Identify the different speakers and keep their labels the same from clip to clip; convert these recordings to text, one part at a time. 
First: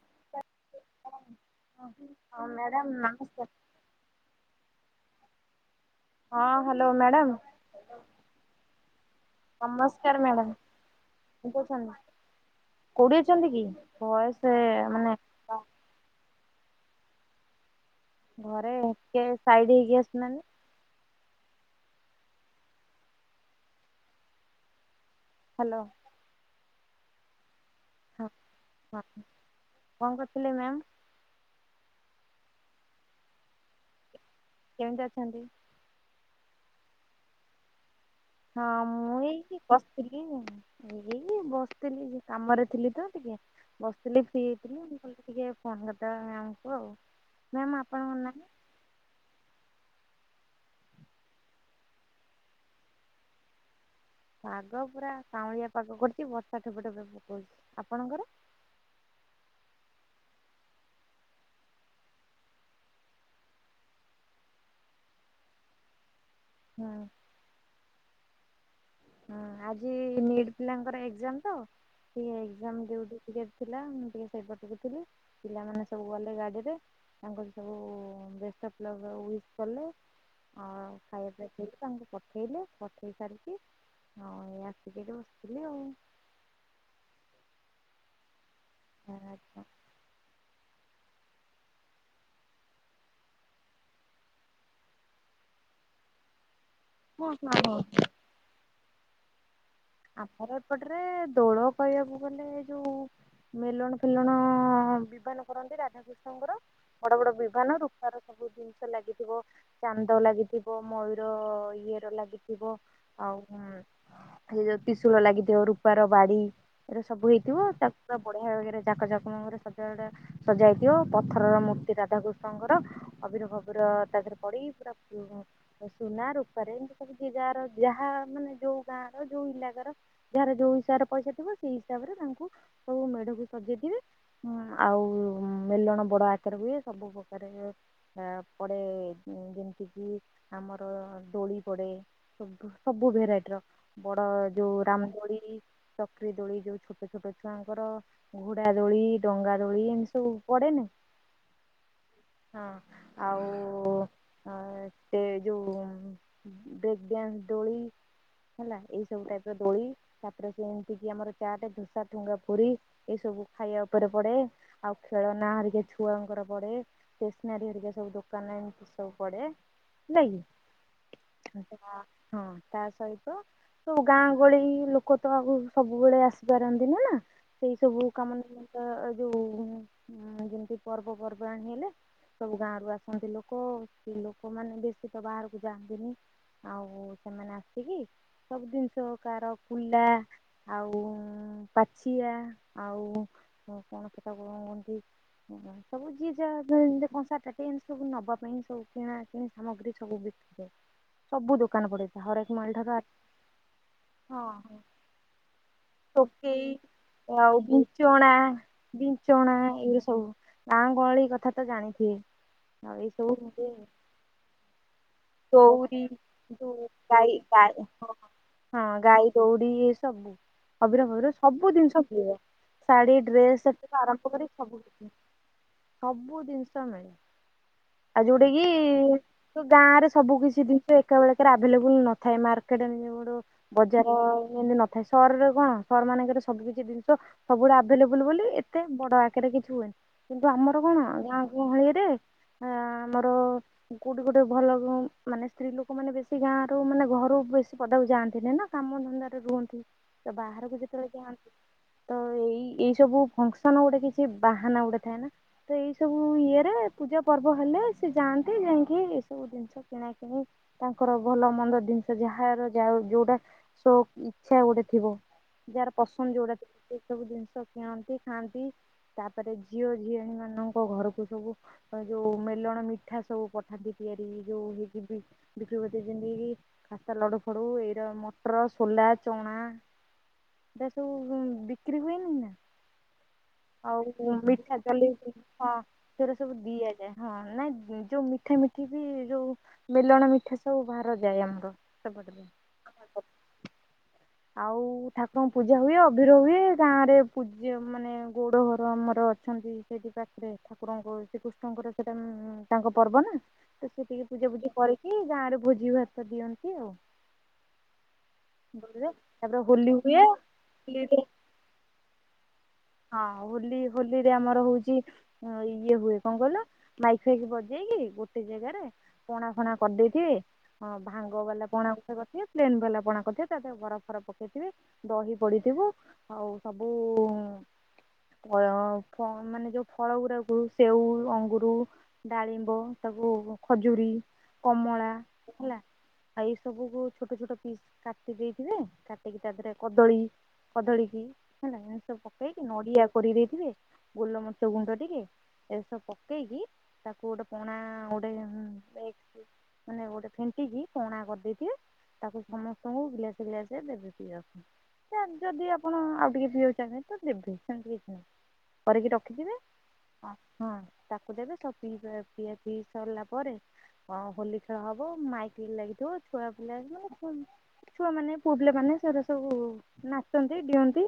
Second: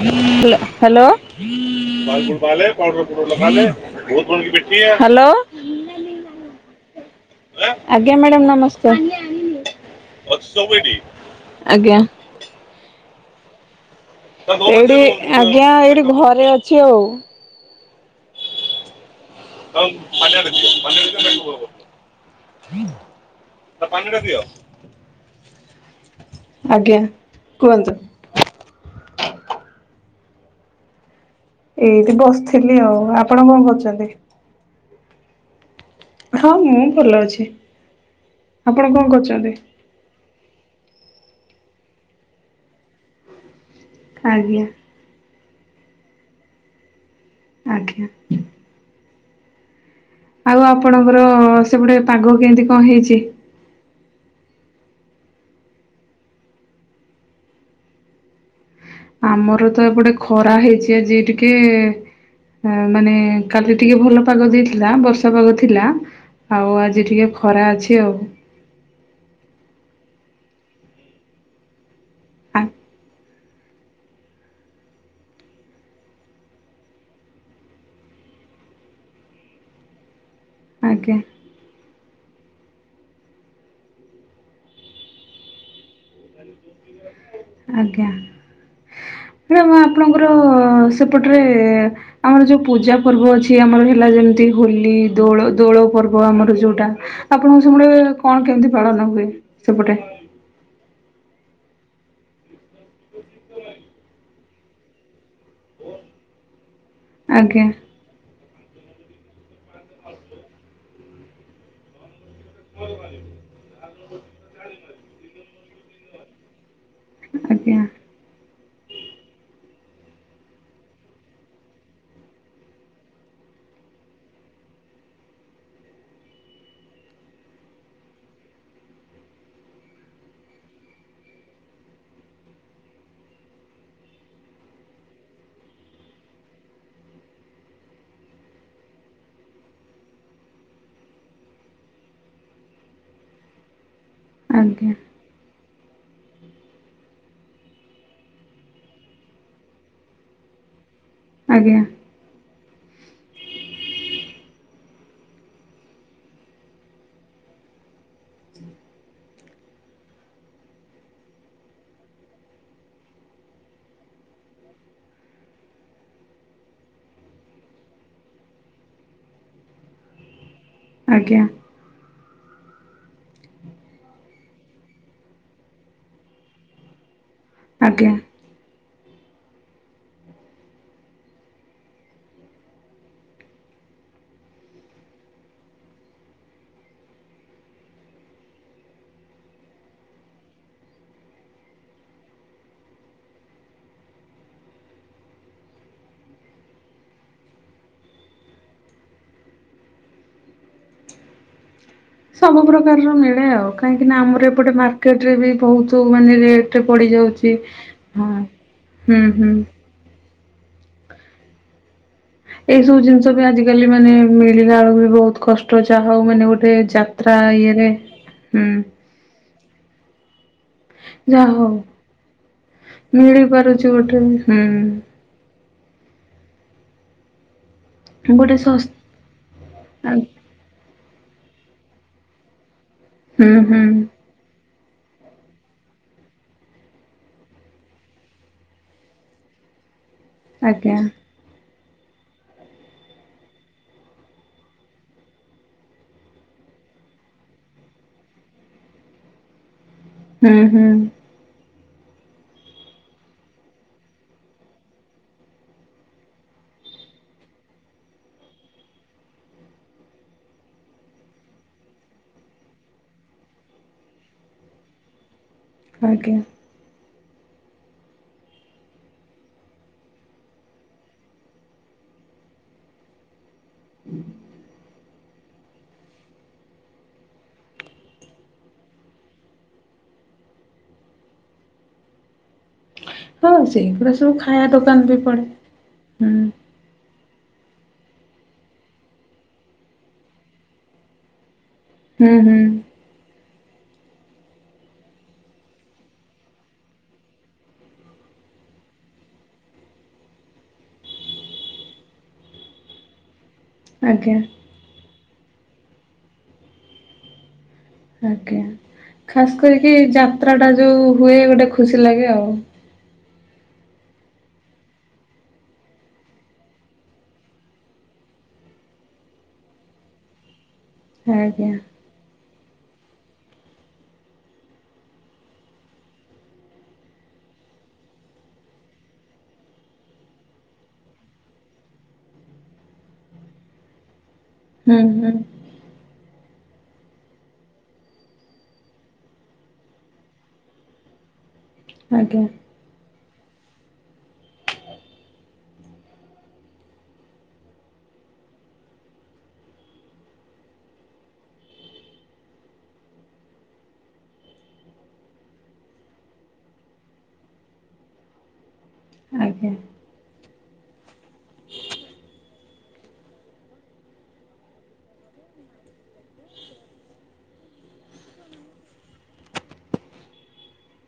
Speaker 1: Hello
Speaker 2: ହଁ madam ନମସ୍କାର
Speaker 1: hello
Speaker 2: ହଁ ହ୍ୟାଲୋ ମ୍ୟାଡ଼ାମ।
Speaker 1: ଆଜ୍ଞା ମ୍ୟାଡ଼ାମ ନମସ୍କାର,
Speaker 2: ନମସ୍କାର ମ୍ୟାଡ଼ାମ କେମିତି ଅଛନ୍ତି?
Speaker 1: ଆଜ୍ଞା।
Speaker 2: କୋଉଠି ଅଛନ୍ତି କି? ଭଏସ
Speaker 1: ଏଇଠି
Speaker 2: ମାନେ
Speaker 1: ଆଜ୍ଞା ଏଇଠି ଘରେ ଅଛି ଆଉ।
Speaker 2: ଘରେ କେ
Speaker 1: [inaudible] [inaudible]
Speaker 2: ହ୍ୟାଲୋ।
Speaker 1: ଆଜ୍ଞା କୁହନ୍ତୁ?
Speaker 2: ହଁ ହଁ କଣ କରୁଥିଲେ ମ୍ୟାମ୍?
Speaker 1: ଏଇଠି ବସିଥିଲି ଆଉ ଆପଣ କଣ କରୁଛନ୍ତି?
Speaker 2: କେମିତି ଅଛନ୍ତି?
Speaker 1: ହଁ ମୁଁ ଭଲ ଅଛି।
Speaker 2: ହଁ
Speaker 1: ଆପଣ କଣ
Speaker 2: ମୁ
Speaker 1: କରୁଛନ୍ତି?
Speaker 2: ଏଇଠି ବସିଛି। ଏଇ ବସିଥିଲି କାମରେ ଥିଲି ତ ଟିକେ? ବସିଥିଲି ଫ୍ରି
Speaker 1: ଆଜ୍ଞା
Speaker 2: ହେଇଥିଲି ମୁଁ କହିଲି ଟିକିଏ ଫୋନ କରିଦେବା ମ୍ୟାମକୁ ଆଉ ମ୍ୟାମ୍
Speaker 1: ଆଜ୍ଞା।
Speaker 2: ଆପଣଙ୍କ ନାଁ?
Speaker 1: ଆଉ ଆପଣଙ୍କର ସେ ପଟେ ପାଗ କେମିତି କଣ ହେଇଛି?
Speaker 2: ପାଗ ପୁରା କାଉଁଳିଆ ପାଗ କରିଚି ବର୍ଷା ଠୋପେ ଠୋପେ ପକଉଛି ଆପଣଙ୍କର?
Speaker 1: ଆମର ତ ଏପଟେ ଖରା ହେଇଛି ଆଜି ଟିକେ। ମାନେ କାଲି ଟିକେ ଭଲ ପାଗ ଦେଇଥିଲା ବର୍ଷା ପାଗ ଥିଲା। ଆଉ
Speaker 2: ହୁଁ
Speaker 1: ଆଜି ଟିକେ ଖରା ଅଛି ଆଉ।
Speaker 2: ହଁ ଆଜି ନିଟ୍ ପିଲାଙ୍କର ଏକ୍ଜାମ ତ ଟିକ ଏକ୍ଜାମ [unintelligible] ଟିକେ ଥିଲା ମୁଁ ଟିକେ ସେଇପଟକୁ ଥିଲି ପିଲାମାନେ ସବୁ ଗଲେ ଗାଡିରେ। ତାଙ୍କର ସବୁ ବେଷ୍ଟ ଅଫ ଲକ୍ ୱିଶ୍ କଲେ। ଆଉ
Speaker 1: ଆଜ୍ଞା
Speaker 2: ଖାଇବା ପାଇଁ ତାଙ୍କୁ ପଠେଇଲେ ପଠେଇ ସାରିକି ହଁ ଏଇ ଆସିକି ଏଠି ବସିଥିଲି ଆଉ।
Speaker 1: ଆଜ୍ଞା ମାଡାମ୍ ଆପଣଙ୍କର ଆମର ସେପଟରେ ଆମର ଯୋଉ ପୂଜା ପର୍ବ ଅଛି ଆମର ହେଲା ଯେମିତି ହୋଲି, ଦୋଳ ଦୋଳ ପର୍ବ ଆମର ଯୋଉଟା ଆପଣଙ୍କ
Speaker 2: ଓହୋ
Speaker 1: ସେପଟେ କଣ କେମିତି ପାଳନ ହୁଏ ସେପଟେ?
Speaker 2: ଆମର ଏପଟରେ ଦୋଳ କହିବାକୁ ଗଲେ ଯୋଉ ମେଲଣ ଫେଲଣ ବିବାହ କରନ୍ତି ରାଧାକୃଷ୍ଣଙ୍କର ବଡ ବଡ
Speaker 1: ଆଜ୍ଞା
Speaker 2: ବିମାନରେ ରୂପାର ସବୁ ଜିନିଷ ଲାଗିଥିବ ଚାନ୍ଦ ଲାଗିଥିବ ମୟୂର ଇଏରେ ଲାଗିଥିବ ଆଉଁ ସେ ଯୋଉ ତ୍ରିଶୂଳ ଲାଗିଥିବ ରୂପାର ବାଡି ଏ ସବୁଠୁ
Speaker 1: ଆଜ୍ଞା
Speaker 2: ତାକ ବଢ଼ିୟା ଭାବରେ ଯାକ ଯାକ ରେ ସଜଡା ସଜା ହୋଇଥିବ ପଥରର ମୂର୍ତ୍ତି ରାଧାକୃଷ୍ଣଙ୍କର ଅଭିର ଫବିର ତା ଦେହରେ ପୁରା ପଡି ପୁରା ତ ସୁନା ରୂପାରେ ଏମିତି କିଛି ଯାହାର ଯାହା ମାନେ ଯେ ଯା ର ଯୋଉ ଇଲାକାର ର ଯାହାର ଯୋଉ ହିସାବରେ ପଇସା ଥିବ ସେଇ ହିସାବରେ ତାଙ୍କୁ ସବୁ ମେଢକୁ ସଜେଇଥିବେ ହୁଁ ଆଉ ମେଲଣ ବଡ ଆକାର ହୁଏ ସବୁ ପ୍ରକାର ହୁଏ ତା ପରେ ଯେମିତିକି ଆମର ଦୋଳି ପଡ଼େ ସବୁ ସବୁ ଭେରାଇଟିର ବଡ ଯୋଉ
Speaker 1: ଆଜ୍ଞା ଆଜ୍ଞା
Speaker 2: ରାମଦୋଳି ଚକ୍ରି ଦୋଳି ଯୋଉ ଛୋଟ ଛୋଟ ଛୁଆଙ୍କର ଘୋଡ଼ା ଦୋଳି ଡଙ୍ଗା ଦୋଳି ଏମିତି ସବୁ ପଡେନି
Speaker 1: ଆଜ୍ଞା।
Speaker 2: ହଁ ଆଉ ସେ ଯୋଉ ବ୍ରେକଡାନ୍ସ ଦୋଳି। ହେଲା ଏଇସବୁ ଟାଇପର ଦୋଳି ତାପରେ ସେ ଏମିତି କି ଆମର ଚାଟ, ଦୋସା, ଠୁଙ୍କାପୁରି ଏସବୁ ଖାଇବା ଉପରେ ପଡେ ଆଉ ଖେଳନା ହେରିକା ଛୁଆଙ୍କର ପଡେ ଷ୍ଟେସନାରୀ ହେରିକା ସବୁ ଦୋକାନରେ ଏମିତି ସବୁ ପଡେ ନାଇକି,
Speaker 1: ଆଜ୍ଞା
Speaker 2: ଭାତ ତା ସହିତ ତ ଗାଁ ଗହଳି ଲୋକ ତ ଆଉ ସବୁବେଳେ ଆସିପାରନ୍ତିନି ନା। ସେଇ ସବୁ
Speaker 1: ଆଜ୍ଞା।
Speaker 2: [unintelligible] ଯୋଉ ଯେମିତି ପର୍ବ ପର୍ବାଣି ହେଲେ, ସବୁ ଗାଁରୁ ଆସନ୍ତି ଲୋକ କି ଲୋକ ମାନେ ବେଶୀ ତ ବାହାରକୁ ଯାଆନ୍ତିନି। ଆଉ ସେମାନେ ଆସିକି ସବୁ ଜିନିଷ କାହାର କୁଲା ଆଉ ପାଛିଆ ଆଉ କଣ ସେଟାକୁ କଣ କହଁନ୍ତି? ଓ ସବୁ ଯିଏ ଯାହା ଯାଉ କଂସା ତାଟିଆ ଏମତି ସବୁ ନବା ପାଇଁ ସବୁ କିଣା କିଣି ସାମଗ୍ରୀ ସବୁ ବିକ ସବୁ ଦୋକାନ ପଡେ।
Speaker 1: ସବୁ ପ୍ରକାରର ମିଳେ ଆଉ କାହିଁକି ନା
Speaker 2: ହଁ
Speaker 1: ଆମର ଏପଟେ
Speaker 2: ହଁ।
Speaker 1: ମାର୍କେଟ ରେ ବି ବହୁତ୍
Speaker 2: ଟୋକେଇ ଆଉ
Speaker 1: ହଁ
Speaker 2: ବିଞ୍ଚଣା
Speaker 1: ହୁଁ ହୁଁ।
Speaker 2: ବିଞ୍ଚଣା ଏଇ ସବୁ ଗାଁ ଗହଳି କଥାତ ଜାଣିଥିବେ।
Speaker 1: ଏଇ ସବୁ ଜିନିଷ ବି ଆଜିକାଲି ମାନେ ମିଳିଲା ବେଳକୁ ବହୁତ୍ କଷ୍ଟ
Speaker 2: ଦଉରି
Speaker 1: ଯାହା ହଉ ମାନେ ଗୋଟେ
Speaker 2: ଯୋଉ ଗାଈ
Speaker 1: ଯାତ୍ରା
Speaker 2: ଗାଈ
Speaker 1: ଇଏରେ ହୁଁ
Speaker 2: ହଁ ଗାଈ ଦୋଉଡି ଏସବୁ ଅବିର ଫବିର
Speaker 1: ଯାହା ହଉ
Speaker 2: ସବୁ ଜିନିଷ ମିଳେ। ଶାଢୀ
Speaker 1: ମିଳି ପାରୁଛି
Speaker 2: ଡ୍ରେସଠୁ
Speaker 1: ଗୋଟେ
Speaker 2: ଆରମ୍ଭ କରି
Speaker 1: ହୁଁ
Speaker 2: ସବୁ ଜିନିଷ ସବୁ ଜିନିଷ ମିଳେ ଆଉ ଯୋଉଟା
Speaker 1: ଗୋଟେ ଶସ୍
Speaker 2: କିି ଗାଁରେ
Speaker 1: ଆଁ
Speaker 2: କିଛି ଜିନିଷ ଏକାବେଳକରେ ଆଭେଲେବଲ୍ ନଥାଏ ମାର୍କେଟ
Speaker 1: ହୁଁ ହୁଁ
Speaker 2: [unintelligible] ସହରରେ କଣ ସହର ମାନଙ୍କରେ ସବୁ କିିଛି ଜିନିଷ ସବୁବେଳେ ଆଭେଲେବଲ୍ ବୋଲି ଏତେ ବଡ ଆକାରରେ କିଛି ହୁଏନି। କିନ୍ତୁ ଆମର
Speaker 1: ଆଜ୍ଞା
Speaker 2: କଣ, ଗାଁ ଗହଳିରେ ଆମର କୋଉଠି ଗୋଟେ ଭଲ ମାନେ ସ୍ତ୍ରୀ ଲୋକମାନେ ବେଶୀ ଗାଁରୁ ମାନେ ଘରୁ ବେଶୀ ପଦାକୁ ଯାଆନ୍ତିନି ନା କାମ ଧନ୍ଦାରେ ରୁହନ୍ତି। ତ
Speaker 1: ହୁଁ
Speaker 2: ବାହାରକୁ
Speaker 1: ହୁଁ
Speaker 2: ଯେତେବେଳେ ଯାଆନ୍ତି ତ ଏଇ ଏଇସବୁ ଫଙ୍କସନ୍ ଗୋଟେ କିଛି ବାହାନା ଗୋଟେ ଥାଏ ନା, ତ ଏଇ ସବୁ ଇଏରେ ପୂଜା ପର୍ବ ହେଲେ ସେ ଯାଆନ୍ତି ଯାଇକି ଏଇ ସବୁ ଜିନିଷ କିଣାକିଣି ତାଙ୍କର ଭଲ ମନ୍ଦ ଜିନିଷ ଯାହାର ଯାଉ ଯୋଉଟା ସୋକ୍ ଇଚ୍ଛା ଗୋଟେ ଥିବ ଯାହାର ପସନ୍ଦ
Speaker 1: ଆଜ୍ଞା।
Speaker 2: ଯୋଉଟା ଥିବ। ଏ ସବୁ ଜିନିଷ କିଣନ୍ତି ଖାଆନ୍ତି ତାପରେ ଝିଅ ଝିଆଣି ମାନଙ୍କ ଘରକୁ ସବୁ ଏ ଯୋଉ ମେଲଣ ମିଠା ସବୁ ପଠାନ୍ତି ତିଆରି ହେଇକି। [unintelligible] ଖାସ୍ତା ଲଡୁ ଫଡୁ ଏଇର ମଟର, ସୋଲା, ଚଣା। ଏଇରା ସବୁ ବିକ୍ରି ହୁଏନିନା।
Speaker 1: ହଁ
Speaker 2: ଆହୁରି
Speaker 1: ସେଇଗୁଡା ସବୁ
Speaker 2: ପୁଣି
Speaker 1: ଖାଇବା
Speaker 2: ମିଠା
Speaker 1: ଦୋକାନ ବି
Speaker 2: ଜଲେପି
Speaker 1: ପଡେ
Speaker 2: ହଁ
Speaker 1: ହୁଁ
Speaker 2: ସେଉରା ସବୁ ଦିଆଯାଏ। ହଁ ନାଇଁ ଯୋଉ ମିଠା ମିଠି ବି ଯୋଉ ମେଲଣ ମିଠା ସବୁ ଭାର ଯାଏ ଆମର।
Speaker 1: ହୁଁ
Speaker 2: ସେପଟରେ।
Speaker 1: ହୁଁ
Speaker 2: ଆଉ ଠାକୁରଙ୍କ ପୂଜା ହୁଏ ଅଭିର ହୁଏ ଗାଁ ରେ ପୂଜା ମାନେ ଗୋଉଡ ଘର ଆମର ଅଛନ୍ତି। ସେଇଠି ପାଖରେ ଠାକୁରଙ୍କୁ ଶ୍ରୀକୃଷ୍ଣଙ୍କର ସେଇଟା ତାଙ୍କ ପର୍ବ ନା, ତ ସେତିକି
Speaker 1: ଆଜ୍ଞା।
Speaker 2: ପୂଜା ପୂଜା କରିକି ଗାଁ ରେ ଭୋଜି ଭାତ ଦିଅନ୍ତି ଆଉ।
Speaker 1: ଆଜ୍ଞା ଖାସ୍
Speaker 2: ତାପରେ ହୋଲି
Speaker 1: କରିକି ଏଇ
Speaker 2: ହୁଏ
Speaker 1: ଯାତ୍ରାଟା ଯୋଉ
Speaker 2: ହୋଲିରେ
Speaker 1: ହୁଏ ଗୋଟେ ଖୁସି ଲାଗେ ଆଉ।
Speaker 2: ହଁ ହୋଲି ହୋଲି ରେ ଆମର ହଉଛି ହଁ ଇଏ ହୁଏ କଣ କହିଲ ମାଇକ ଫାଇକି ବଜେଇକି ଗୋଟେ ଜାଗାରେ ପଣା ଫଣା କରିଦେଇଥିବେ ହଁ ଭାଙ୍ଗ ବାଲା
Speaker 1: ଆଜ୍ଞା
Speaker 2: ପଣା, କରିିଥିବେ ପ୍ଲେନ୍ ବାଲା ପଣା କରିିଥିବେ ତାଦେହରେ ବରଫ ଫରପ ପକେଇଥିବେ ଦହି ପଡିଥିବ। ଆଉ ସବୁ ମାନେ ଯୋଉ ଫଳ ଗୁଡ଼ାକୁ କୋହୁ ସେଓ, ଅଙ୍ଗୁରୁ ଡାଳିମ୍ବ ତାକୁ ଖଜୁରୀ
Speaker 1: ହୁଁ
Speaker 2: କମଳା
Speaker 1: ହୁଁ
Speaker 2: ହେଲା। ଆଉ ଏଇ ସବୁ କୁ ଛୋଟ ଛୋଟ ପିସ୍ କାଟି ଦେଇଥିବେ, କାଟିକି ତା ଦେହରେ କଦଳୀ କଦଳୀ କିି ହେଲା ଏସବୁ
Speaker 1: ଆଜ୍ଞା
Speaker 2: ପକେଇକି ନଡିଆ କୋରିଦେଇଥିବେ ଗୋଲମରିଚ ଗୁଣ୍ଡ ଟିକେ ଏସବୁ ପକେଇକି ତାକୁ ଗୋଟେ ପଣା ଗୋଟେ ମାନେ ଗୋଟେ ଫେଣ୍ଟିକି କଣା କରିଦେଇଥିବେ ତାକୁ ସମସ୍ତଙ୍କୁ ଗିଲାସେ ଗିଲାସେ ଦେବେ ପିଇବାକୁ। ସେ ଯଦି ଆପଣ ଆଉ ଟିକେ ପିଇବାକୁ ଚାହିଁବେ ସେ ଦେବେ ସେମତି କିଛି ନାହିଁ କରିକି ରଖିଥିବେ
Speaker 1: ଆଜ୍ଞା
Speaker 2: ହଁ ହଁ ତାକୁ ଦେବେ ସବ ପିଇବା ପିଆ ପିଇ ସରିଲା ପରେ ହଁ ହୋଲି ଖେଳ ହବ ମାଇକି ଲାଗିଥିବ ଛୁଆ ପିଲା ମାନେ କଣ ଛୁଆମାନେ ପୁଅ ପିଲା ମାନେ ସେଇରା ସବୁ ନାଚନ୍ତି ଡିଅନ୍ତି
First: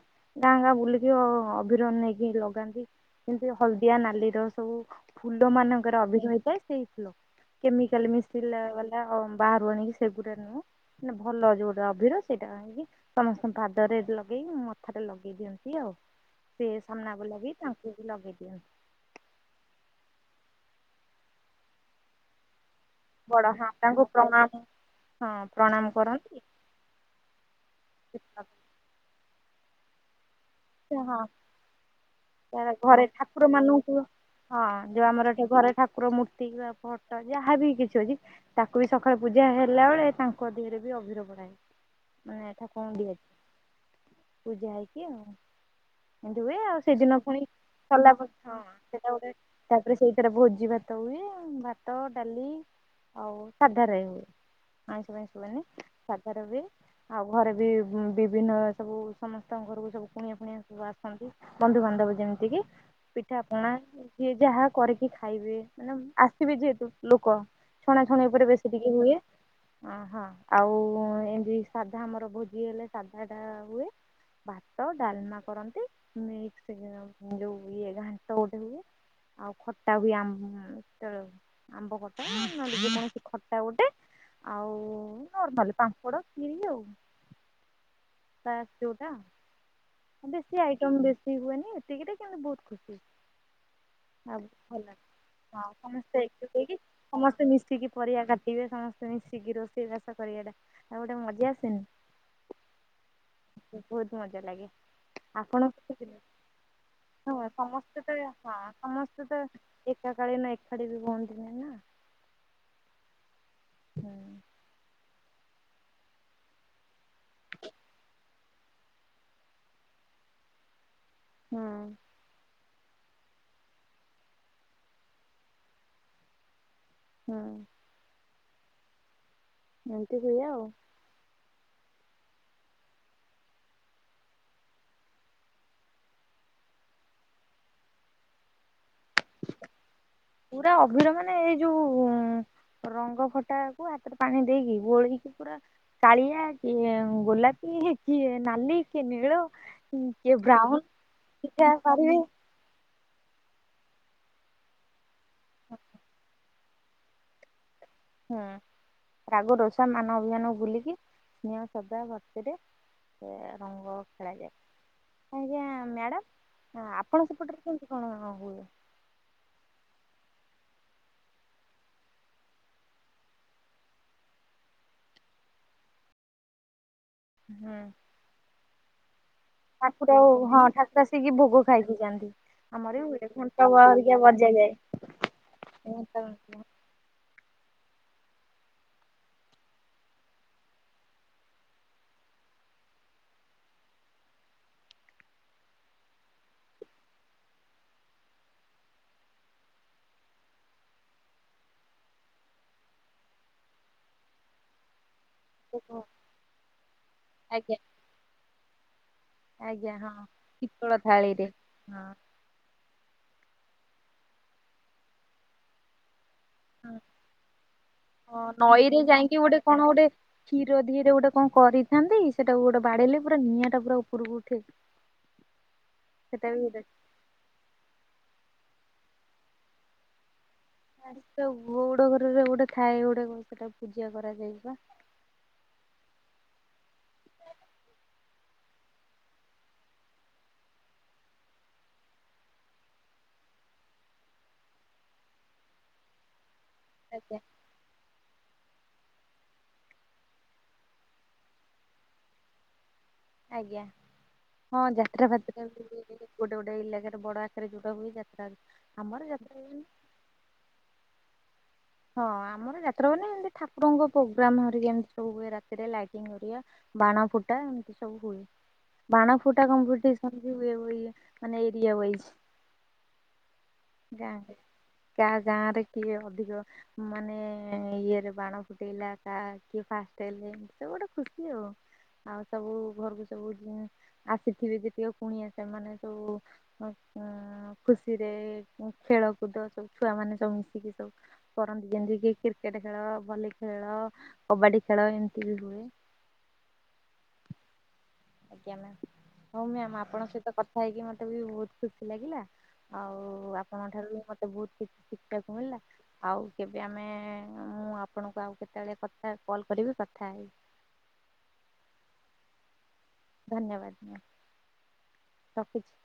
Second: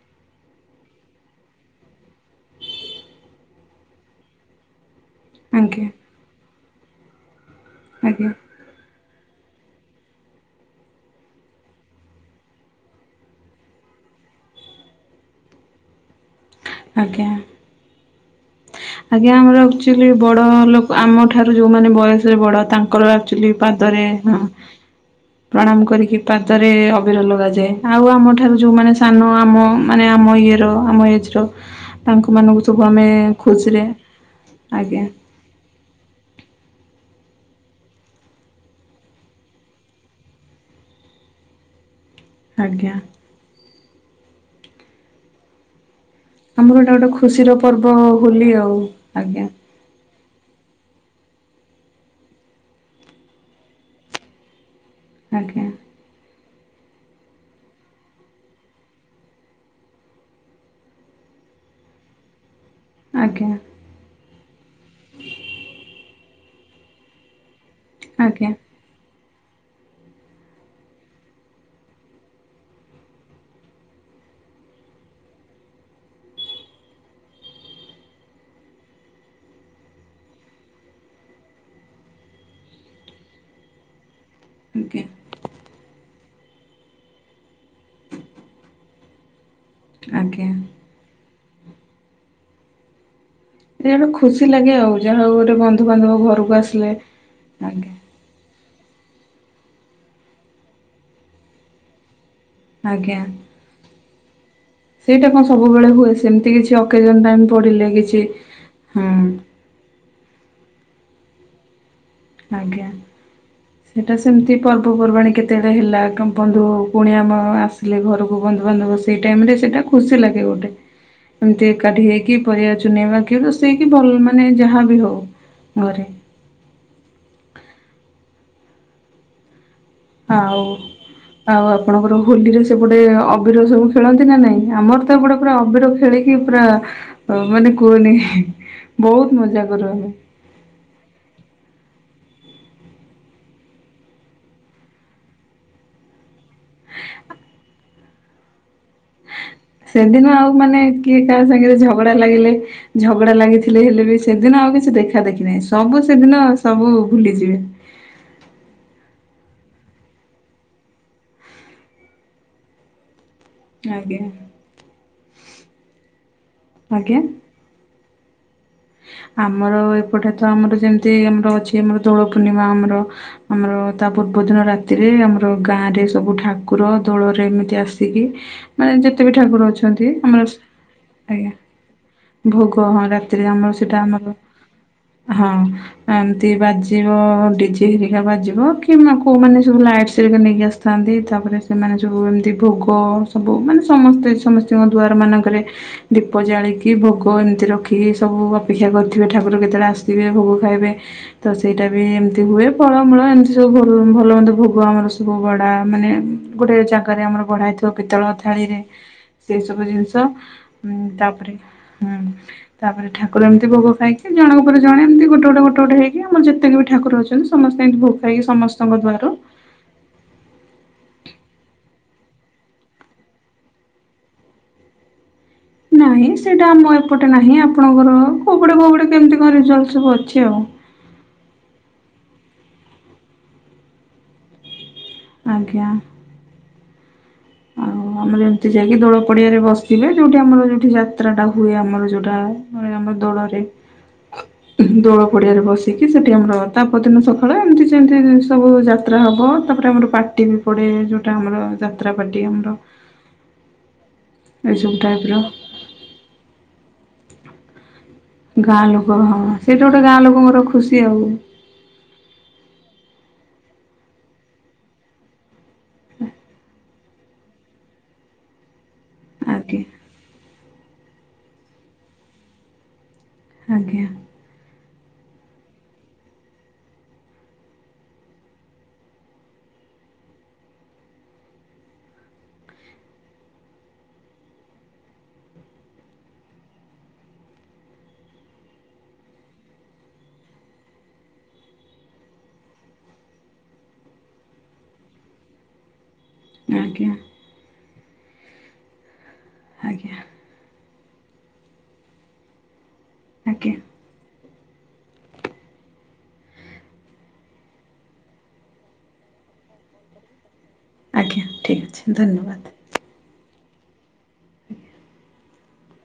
Speaker 2: ଗାଁ ଗାଁ ବୁଲିକି ଅଭିର ନେଇକି ଲଗାନ୍ତି କିନ୍ତୁ ହଳଦିଆ ନାଲିର ସବୁ ଫୁଲ
Speaker 1: ଆଜ୍ଞା।
Speaker 2: ମାନଙ୍କର ଅଭିର ହେଇଥାଏ ସେଇ ଫୁଲ କେମିକାଲ
Speaker 1: ଆଜ୍ଞା
Speaker 2: ମିଶିଥିଲା ବାଲା ବାହାରୁ ଆଣିକି ସେଗୁଟା ନୁହଁ। ନା ଭଲ ଯୋଉଟା ଅଭିର ସେଇଟା ଆଣିକି ସମସ୍ତଙ୍କ ପାଦରେ ଲଗେଇକି ମଥାରେ ଲଗେଇ ଦିଅନ୍ତି। ତି ଆଉ ସେ ସାମ୍ନା କୁ
Speaker 1: ଆଜ୍ଞା।
Speaker 2: ଲଗେଇ ତାଙ୍କୁ ବି ଲଗେଇ ଦିଅନ୍ତୁ।
Speaker 1: ଆଜ୍ଞା ଆମର ଆକ୍ଚୁଆଲି ବଡ଼ ଲୋକ ଆମଠାରୁ ଯୋଉମାନେ ବୟସରେ ବଡ଼ ତା କର
Speaker 2: ବଡ
Speaker 1: ଆକ୍ଚୁଆଲି
Speaker 2: ହଁ ତାଙ୍କୁ
Speaker 1: ପାଦରେ ହଁ
Speaker 2: ପ୍ରଣାମ ହଁ
Speaker 1: ପ୍ରଣାମ କରିକି
Speaker 2: କରନ୍ତି।
Speaker 1: ପାଦରେ ଅଭିର ଲଗାଯାଏ ଆଉ ଆମ ଠାରୁ ଯୋଉମାନେ ସାନ ଆମ ମାନେ ଆମ ଇଏର ଆମ
Speaker 2: ହଁ
Speaker 1: ଏଜର ତାଙ୍କ ମାନଙ୍କୁ ସବୁ ଆମେ ଖୁସିରେ
Speaker 2: ତାଙ୍କମାନଙ୍କୁ ହଁ
Speaker 1: ଆଜ୍ଞା
Speaker 2: ଯୋଉ ଆମର ଏଠି ଘରେ ଠାକୁର ମୂର୍ତ୍ତି କିମ୍ବା ଫଟୋ ଯାହାବି କିଛି ଅଛି ତାକୁ ବି ସଖାଳେ ପୂଜା ହେଲା ବେଳେ ତାଙ୍କ ଦେହରେ ବି ଅଭିର ବୋଳାଯାଏ। ମାନେ ଏଠା କଣ
Speaker 1: ଆଜ୍ଞା।
Speaker 2: ଡିଏ ପୂଜା ହେଇକି ଆଉ ଏମିତି ହୁଏ
Speaker 1: ଆମର
Speaker 2: ଆଉ
Speaker 1: ଏଇଟା ଗୋଟେ
Speaker 2: ସେଦିନ ପୁଣି
Speaker 1: ଖୁସିର ପର୍ବ
Speaker 2: ସଲା ପରେ
Speaker 1: ହୋଲି
Speaker 2: ହଁ
Speaker 1: ଆଉ
Speaker 2: ସେଟା ଗୋଟେ
Speaker 1: ଆଜ୍ଞା।
Speaker 2: ତାପରେ ସେଇଥିରେ ଭୋଜି ଭାତ ହୁଏ। ଭାତ, ଡାଲି ଆଉ ସାଧାରେ ହୁଏ ଆଇଁଷ ଫାଇଁଷ ହୁଏନି।
Speaker 1: ଆଜ୍ଞା
Speaker 2: ସାଧାରେ ହୁଏ ଆଉ ଘରେ ବି ବିଭିନ୍ନ ସବୁ ସମସ୍ତଙ୍କ ଘରକୁ ସବୁ କୁଣିଆ କୁଣିଆ ସବୁ ଆସିଥାନ୍ତି ବନ୍ଧୁବାନ୍ଧବ ଯେମିତି କିି ପିଠା
Speaker 1: ଆଜ୍ଞା
Speaker 2: ପଣା ଯିଏ ଯାହା କରିକି ଖାଇବେ ମାନେ ଆସିବେ ଯେହେତୁ ଲୋକ ଛଣାଛଣି ଉପରେ
Speaker 1: ଆଜ୍ଞା
Speaker 2: ବେଶି ଟିକେ ହୁଏ। ଅ ହଁ ଆଉ ଏମିତି ସାଧା ଆମର ଭୋଜି ହେଲେ ସାଧାଟା ହୁଏ। ଭାତ ଡାଲମା କରନ୍ତି। ମିକ୍ସ ଯୋଉ ହୁଏ ଘାଣ୍ଟ ଗୋଟେ ହୁଏ। ଆଉ ଖଟା ବି ଆମ ତର ଆମ୍ବ କଟା ନହେଲେ ଯେ କୌଣସି ଖଟା ଗୋଟେ
Speaker 1: ଆଜ୍ଞା
Speaker 2: ଆଉ ନର୍ମାଲି ପାମ୍ପଡ [unintelligible] କାସ ଯୋଉଟା
Speaker 1: ଆଜ୍ଞା।
Speaker 2: ବେଶି ଆଇଟମ ବେଶି ହୁଏନି ଏତିକିରେ କିନ୍ତୁ ବହୁତ ଖୁସୀ।
Speaker 1: ଏ ଗୋଟେ
Speaker 2: ସ
Speaker 1: ଖୁସି ଲାଗେ ଆଉ
Speaker 2: ଭଲ
Speaker 1: ଯାହା ହଉ ଗୋଟେ
Speaker 2: ହଁ
Speaker 1: ବନ୍ଧୁବାନ୍ଧବ
Speaker 2: ସମସ୍ତେ ଏକ
Speaker 1: ଘରକୁ
Speaker 2: ହେକି
Speaker 1: ଆସିଲେ
Speaker 2: ସମସ୍ତେ ମିଶିକି
Speaker 1: ଆଜ୍ଞା
Speaker 2: ପରିବା କା ଥିବେ ସମସ୍ତେ ମିଶିକି ରୋଷେଇ ବାସ କରିବାଟା ହେଟା ଗୋଟେ ମଜା ଆସେନି।
Speaker 1: ଆଜ୍ଞା
Speaker 2: ଆ ବହୁତ ମଜା ଲାଗେ।
Speaker 1: ସେଇଟା କଣ
Speaker 2: ଆପଣ ହଁ
Speaker 1: ସବୁବେଳେ
Speaker 2: ସମସ୍ତେ
Speaker 1: ହୁଏ ସେମିତି କିଛି ଅକେଜନ
Speaker 2: ତ
Speaker 1: ଟାଇ
Speaker 2: ହଁ
Speaker 1: ପଡ଼ିଲେ କିଛି ହୁଁ
Speaker 2: ଏକା କାଳୀ ନା ଏକାଠି ବି ହୁଅନ୍ତି ନିଁ ନା
Speaker 1: ଆଜ୍ଞା
Speaker 2: ହୁଁ।
Speaker 1: ସେଟା ସେମତି ପର୍ବପର୍ବାଣିୀ କେତେଟା ହେଲା କମପା ଭପୁଣି ଆମ ଆସିଲେ ଘରକୁ ବନ୍ଧୁବାନ୍ଧବ ସେଇ ଟାଇମ ରେ ସେଇଟା। ଖୁସି ଲାଗେ ଗୋଟେ।
Speaker 2: ହଁ
Speaker 1: ଏମିତି ଏକାଠି ହେଇକି ପରିବା ଚୁନେଇବା କି ରୋଷେଇକି ଭଲ ମାନେ ଯାହାବି ହଉ ଘରେ।
Speaker 2: ହୁଁ। ଏମିତି ହୁଏ
Speaker 1: ଆଉ, ଆଉ ଆପଣଙ୍କର ହୋଲିରେ ସେପଟେ ଅବିର ସବୁ ଖେଳନ୍ତି ନା ନାଇଁ? ଆମର ସେପଟେ ପୁରା ଅବିର ଖେଳିକି ପୁରା ହ ମାନେ କୁହନି, ବହୁତ ମଜା କରୁ ଆମେ।
Speaker 2: ପୁରା ଅଭିର ମାନେ ଏଇ ଯୋଉ ରଙ୍ଗ ଫଟାକୁ ହାତରେ ପାଣି ଦେଇକି ବୋଳକି ପୁରା କାଳିଆ କିଏ ଗୋଲାପୀ ହେ କିଏ ନାଲି? କିଏ ନୀଳ।
Speaker 1: ସେଦିନ
Speaker 2: କିଏ
Speaker 1: ଆଉ
Speaker 2: ବ୍ରାଉନ
Speaker 1: ମାନେ କିଏ କାହା
Speaker 2: ଯାହା
Speaker 1: ସାଙ୍ଗରେ ଝଗଡା
Speaker 2: ପାରିବେ
Speaker 1: ଲାଗିଲେ ଝଗଡା ଲାଗିଥିଲେ ହେଲେ ବି ସେଦିନ ଆଉ କିଛି ଦେଖା ଦେେଖି ନାହିଁ ସବୁ ସେଦିନ ସବୁ ଭୁଲିଯିବେ।
Speaker 2: ହଁ। ରାଗ ରୋଷା ମାନ ଅଭିଯାନ ଭୂଲିକି ସ୍ନେହ ଶ୍ରଦ୍ଧା ଭକ୍ତିରେ - ସେୟା। ରଙ୍ଗ
Speaker 1: ଆଜ୍ଞା
Speaker 2: ଖେଳାାଯାଏ ଆଜ୍ଞା ମ୍ୟାଡ଼ାମ, ଆପଣ
Speaker 1: ଆଜ୍ଞା
Speaker 2: ସେପଟରେ କୁହନ୍ତୁ କଣ ହୁଏ?
Speaker 1: ଆମର ଏପଟେ ତ ଆମର ଯେମିତି ଆମର ଅଛି ଆମର ଦୋଳ ପୂର୍ଣ୍ଣିମା ଆମର ଆମର ତା ପୂର୍ବ ଦିନ ରାତିରେ ଆମର ଗାଁ ରେ ସବୁ ଠା କୁର ଦୋଳରେ ଏମିତି
Speaker 2: ହୁଁ
Speaker 1: ଆସିକି ମାନେ ଯେ ଯେତେ ବି ଠାକୁର ଅଛନ୍ତି ଆମର,
Speaker 2: ହଁ ଠାକୁର ଆସିକି
Speaker 1: ଆଜ୍ଞା,
Speaker 2: ଭୋଗ ଖାଇକି ଯାଆନ୍ତି।
Speaker 1: ଭୋଗ
Speaker 2: ଆମର
Speaker 1: ହ
Speaker 2: ବି ହୁଏ
Speaker 1: ରାତିରେ
Speaker 2: ଘଣ୍ଟ
Speaker 1: ଆମର ସେଟା
Speaker 2: ହେରିକା
Speaker 1: ଆମର,
Speaker 2: ବଜାଯାଏ।
Speaker 1: ହଁ ଏମତି ବାଜ ଯିବ ଡିଜିେ ହେିରିକା ବାଜିବ କିମ୍ବା କେଉଁମାନେ ସବୁ ଲାଇଟ୍ସ ହେରିକା ନେଇକି ଆସିଥାନ୍ତି ତାପରେ ସେମାନେ ସବୁ ଏମିତି ଭୋଗ ସବୁ ମାନେ ସମସ୍ତେ ସମସ୍ତଙ୍କ ଦୁଆର ମାନଙ୍କରେ ଦୀପ ଜାଳିକି ଭୋଗ ଏମିତି ରଖିକି ସବୁ ଅପେକ୍ଷା କରିଥିବେ ଠାକୁର କେତେବେଳେ ଆସିବେ ଭୋଗ ଖାଇବେ। ତ ସେଇଟା ବି ଏମିତି ହୁଏ ଫଳମୂଳ ଏମିତି ସବୁ ଭୋ ଭଲ ଭଲ ମନ୍ଦ ଭୋଗ ଆମର ସ ବୋବଡା ମାନେ ଗୋଟେ ଜାଗାରେ ଆମର
Speaker 2: ଆଜ୍ଞା।
Speaker 1: ବଢା ହେଇଥିବ ପିତ୍ତଳ ଥାଳିରେ ସେ ସବୁ
Speaker 2: ଆଜ୍ଞା ହଁ
Speaker 1: ଜିନିଷ,
Speaker 2: ପିତ୍ତଳ ଥାଳିରେ
Speaker 1: ତାପରେ
Speaker 2: ହଁ
Speaker 1: -ହୁଁ ତା ପରେ ଠାକୁର ଏମତି ଭୋଗ ଖାଇକି ଜଣଙ୍କ ପରେ ଜଣେ ଏମତି ଗୋଟେ ଖୋଟେ ଗେଟେ ଗୋଟେ ହେଇକି କି ଆମର ଯେତେକି ବି ଠାକୁର ଅଛନ୍ତି ସମସ୍ତେ ଏମିତି ଭୋଗ
Speaker 2: ହଁ
Speaker 1: ଖାଇକି
Speaker 2: ନଈରେ
Speaker 1: ସମସ୍ତଙ୍କ ଦ୍ଵାରୁ
Speaker 2: ଯାଇକି ଗୋଟେ କଣ ଗୋଟେ କ୍ଷୀର ଦିହରେ ଗୋଟେ କଣ କରିଥାନ୍ତି ସେଟାକୁ ଗୋଟେ ବାଡେଇଲେ ପୁରା ନିଆଁ ଟା ପୁରା ଉପରକୁ ଉଠେ। [inaudible]
Speaker 1: ନାହିଁ
Speaker 2: ବି
Speaker 1: ସେଇଟା
Speaker 2: ଗୋଟେ
Speaker 1: ଆମ ଏପଟେ ନାହିଁ ଆପଣଙ୍କର କୋଉ ପଟେ କ୍ନୋଉପଟେ କେମିତି କଣ ରେଜଲ୍ଟ ସବୁ ଅଛି ଆଉ।
Speaker 2: ଗଉଡ ଘରରେ ଗୋଟେ ଥାଏ ଗୋଟେ ସେଟା ପୂଜା କରାଯାଇ ବା।
Speaker 1: ଆଜ୍ଞା। ଆଉ ଆମର ଏମିତି ଯାଇକି ଦୋଳ ପଡିଆରେ ବସିବେ ଯୋଉଠି ଆମର ଯୋଉଠି ଯାତ୍ରା ଟା ହୁଏ ଆମର ଯୋଉଟା ଆମର ଦୋଳରେ।
Speaker 2: [inaudible]
Speaker 1: ଦୋଳ ପଡିଆରେ ବସିକି ସେଠି ଆମର ତାପଦିନ
Speaker 2: ଆଜ୍ଞା
Speaker 1: ସକାଳେ ଏମିତି ଯେମିତିତି ସବୁ ଯାତ୍ରା ହେବ ତାପରେ ଆମର ପାର୍ଟି ବି ପଡ଼େ ଯେଉଁଟା ଆମର ଯାତ୍ରା ପାର୍ଟି ଆମର।
Speaker 2: ଆଜ୍ଞା
Speaker 1: ଏଇ
Speaker 2: ହଁ
Speaker 1: ସବୁ
Speaker 2: ଯାତ୍ରା
Speaker 1: ଟାଇପର
Speaker 2: ଫାତ୍ରା ବି ହଏ ଗୋଟେ ଗୋଟେ ଇଲାକାରେ ବଡ ଆଖରେ ଯୁଡା ହୁଏ ଯାତ୍ରା [unintelligible]
Speaker 1: ଗାଁ ଲୋକ
Speaker 2: ଆମର
Speaker 1: ହଁ
Speaker 2: ଯାତ୍ରା
Speaker 1: ସେଇଟା
Speaker 2: ହୁଏନି।
Speaker 1: ଗୋଟେ ଗାଁ ଲୋକଙ୍କର ଖୁସି ଆଉ।
Speaker 2: ହଁ ଆମର ଯାତ୍ରା ମାନ ଏମିତି ଠାକୁରଙ୍କ ପ୍ରୋଗ୍ରାମ ହରିକା ଏମିତି ସବୁ ହୁଏ ରାତିରେ ଲାଇଟିଙ୍ଗ ହରିବା। ବାଣ ଫୁଟା ଏମିତି ସବୁ ହୁଏ। ବାଣ ଫୁଟା
Speaker 1: ଆଜ୍ଞା
Speaker 2: କମ୍ପିଟିସନ ହୁଏ [unintelligible] ଏରିଆ ବଇଜି।
Speaker 1: ଆଜ୍ଞା
Speaker 2: ଗାଁ କା ଗାଁ ରେ କିଏ ଅଧିକ ମାନେ ଇଏରେ ବାଣ ଫୁଟେଇଲା କା କିଏ ଫାଷ୍ଟ ହେଲେ ସିଏ ଗୋଟେ ଖୁସି ଓଉ। ଆଉ ସବୁ ଘରକୁ ସବୁ ଆସିଥିବେ ଯେତିକ କୁଣିଆ ସେମାନେ ସବୁ ଖୁସିରେ ଖେଳ କୁଦ ସବୁ ଛୁଆ ମାନେ ସବୁ ମିଶିକି ସବୁ କରନ୍ତି ଯେମିତି କି କ୍ରିକେଟ ଖେଳ ଭଲି ଖେଳ କବାଡି ଖେଳ ଏମିତି ବି ହୁଏ।
Speaker 1: ଆଜ୍ଞା।
Speaker 2: ଆଜ୍ଞା ମ୍ୟମ୍ ହଉ ମ୍ୟାମ
Speaker 1: ଆଜ୍ଞା
Speaker 2: ଆପଣଙ୍କ ସହିତ କଥା ହେଇକି ମତେ ବି ବହୁତ ଖୁସି ଲାଗିଲା ଆଉ
Speaker 1: ଆଜ୍ଞା
Speaker 2: ଆପଣଙ୍କ ଠାରୁ ବି ମତେ ବହୁତ କିଛି ଶିଖିବାକୁ ମିଳିଲା। ଆଉ କେବେ ଆମେ ମୁଁ ଆପଣଙ୍କୁ ଆଉ କେତେବେଳେ କଥା କଲ୍ କରିବି କଥା ହେଇି
Speaker 1: ଆଜ୍ଞା ଠିକ୍ ଅଛି ଧନ୍ୟବାଦ।
Speaker 2: ଧନ୍ୟବାଦ ରଖୁଛି।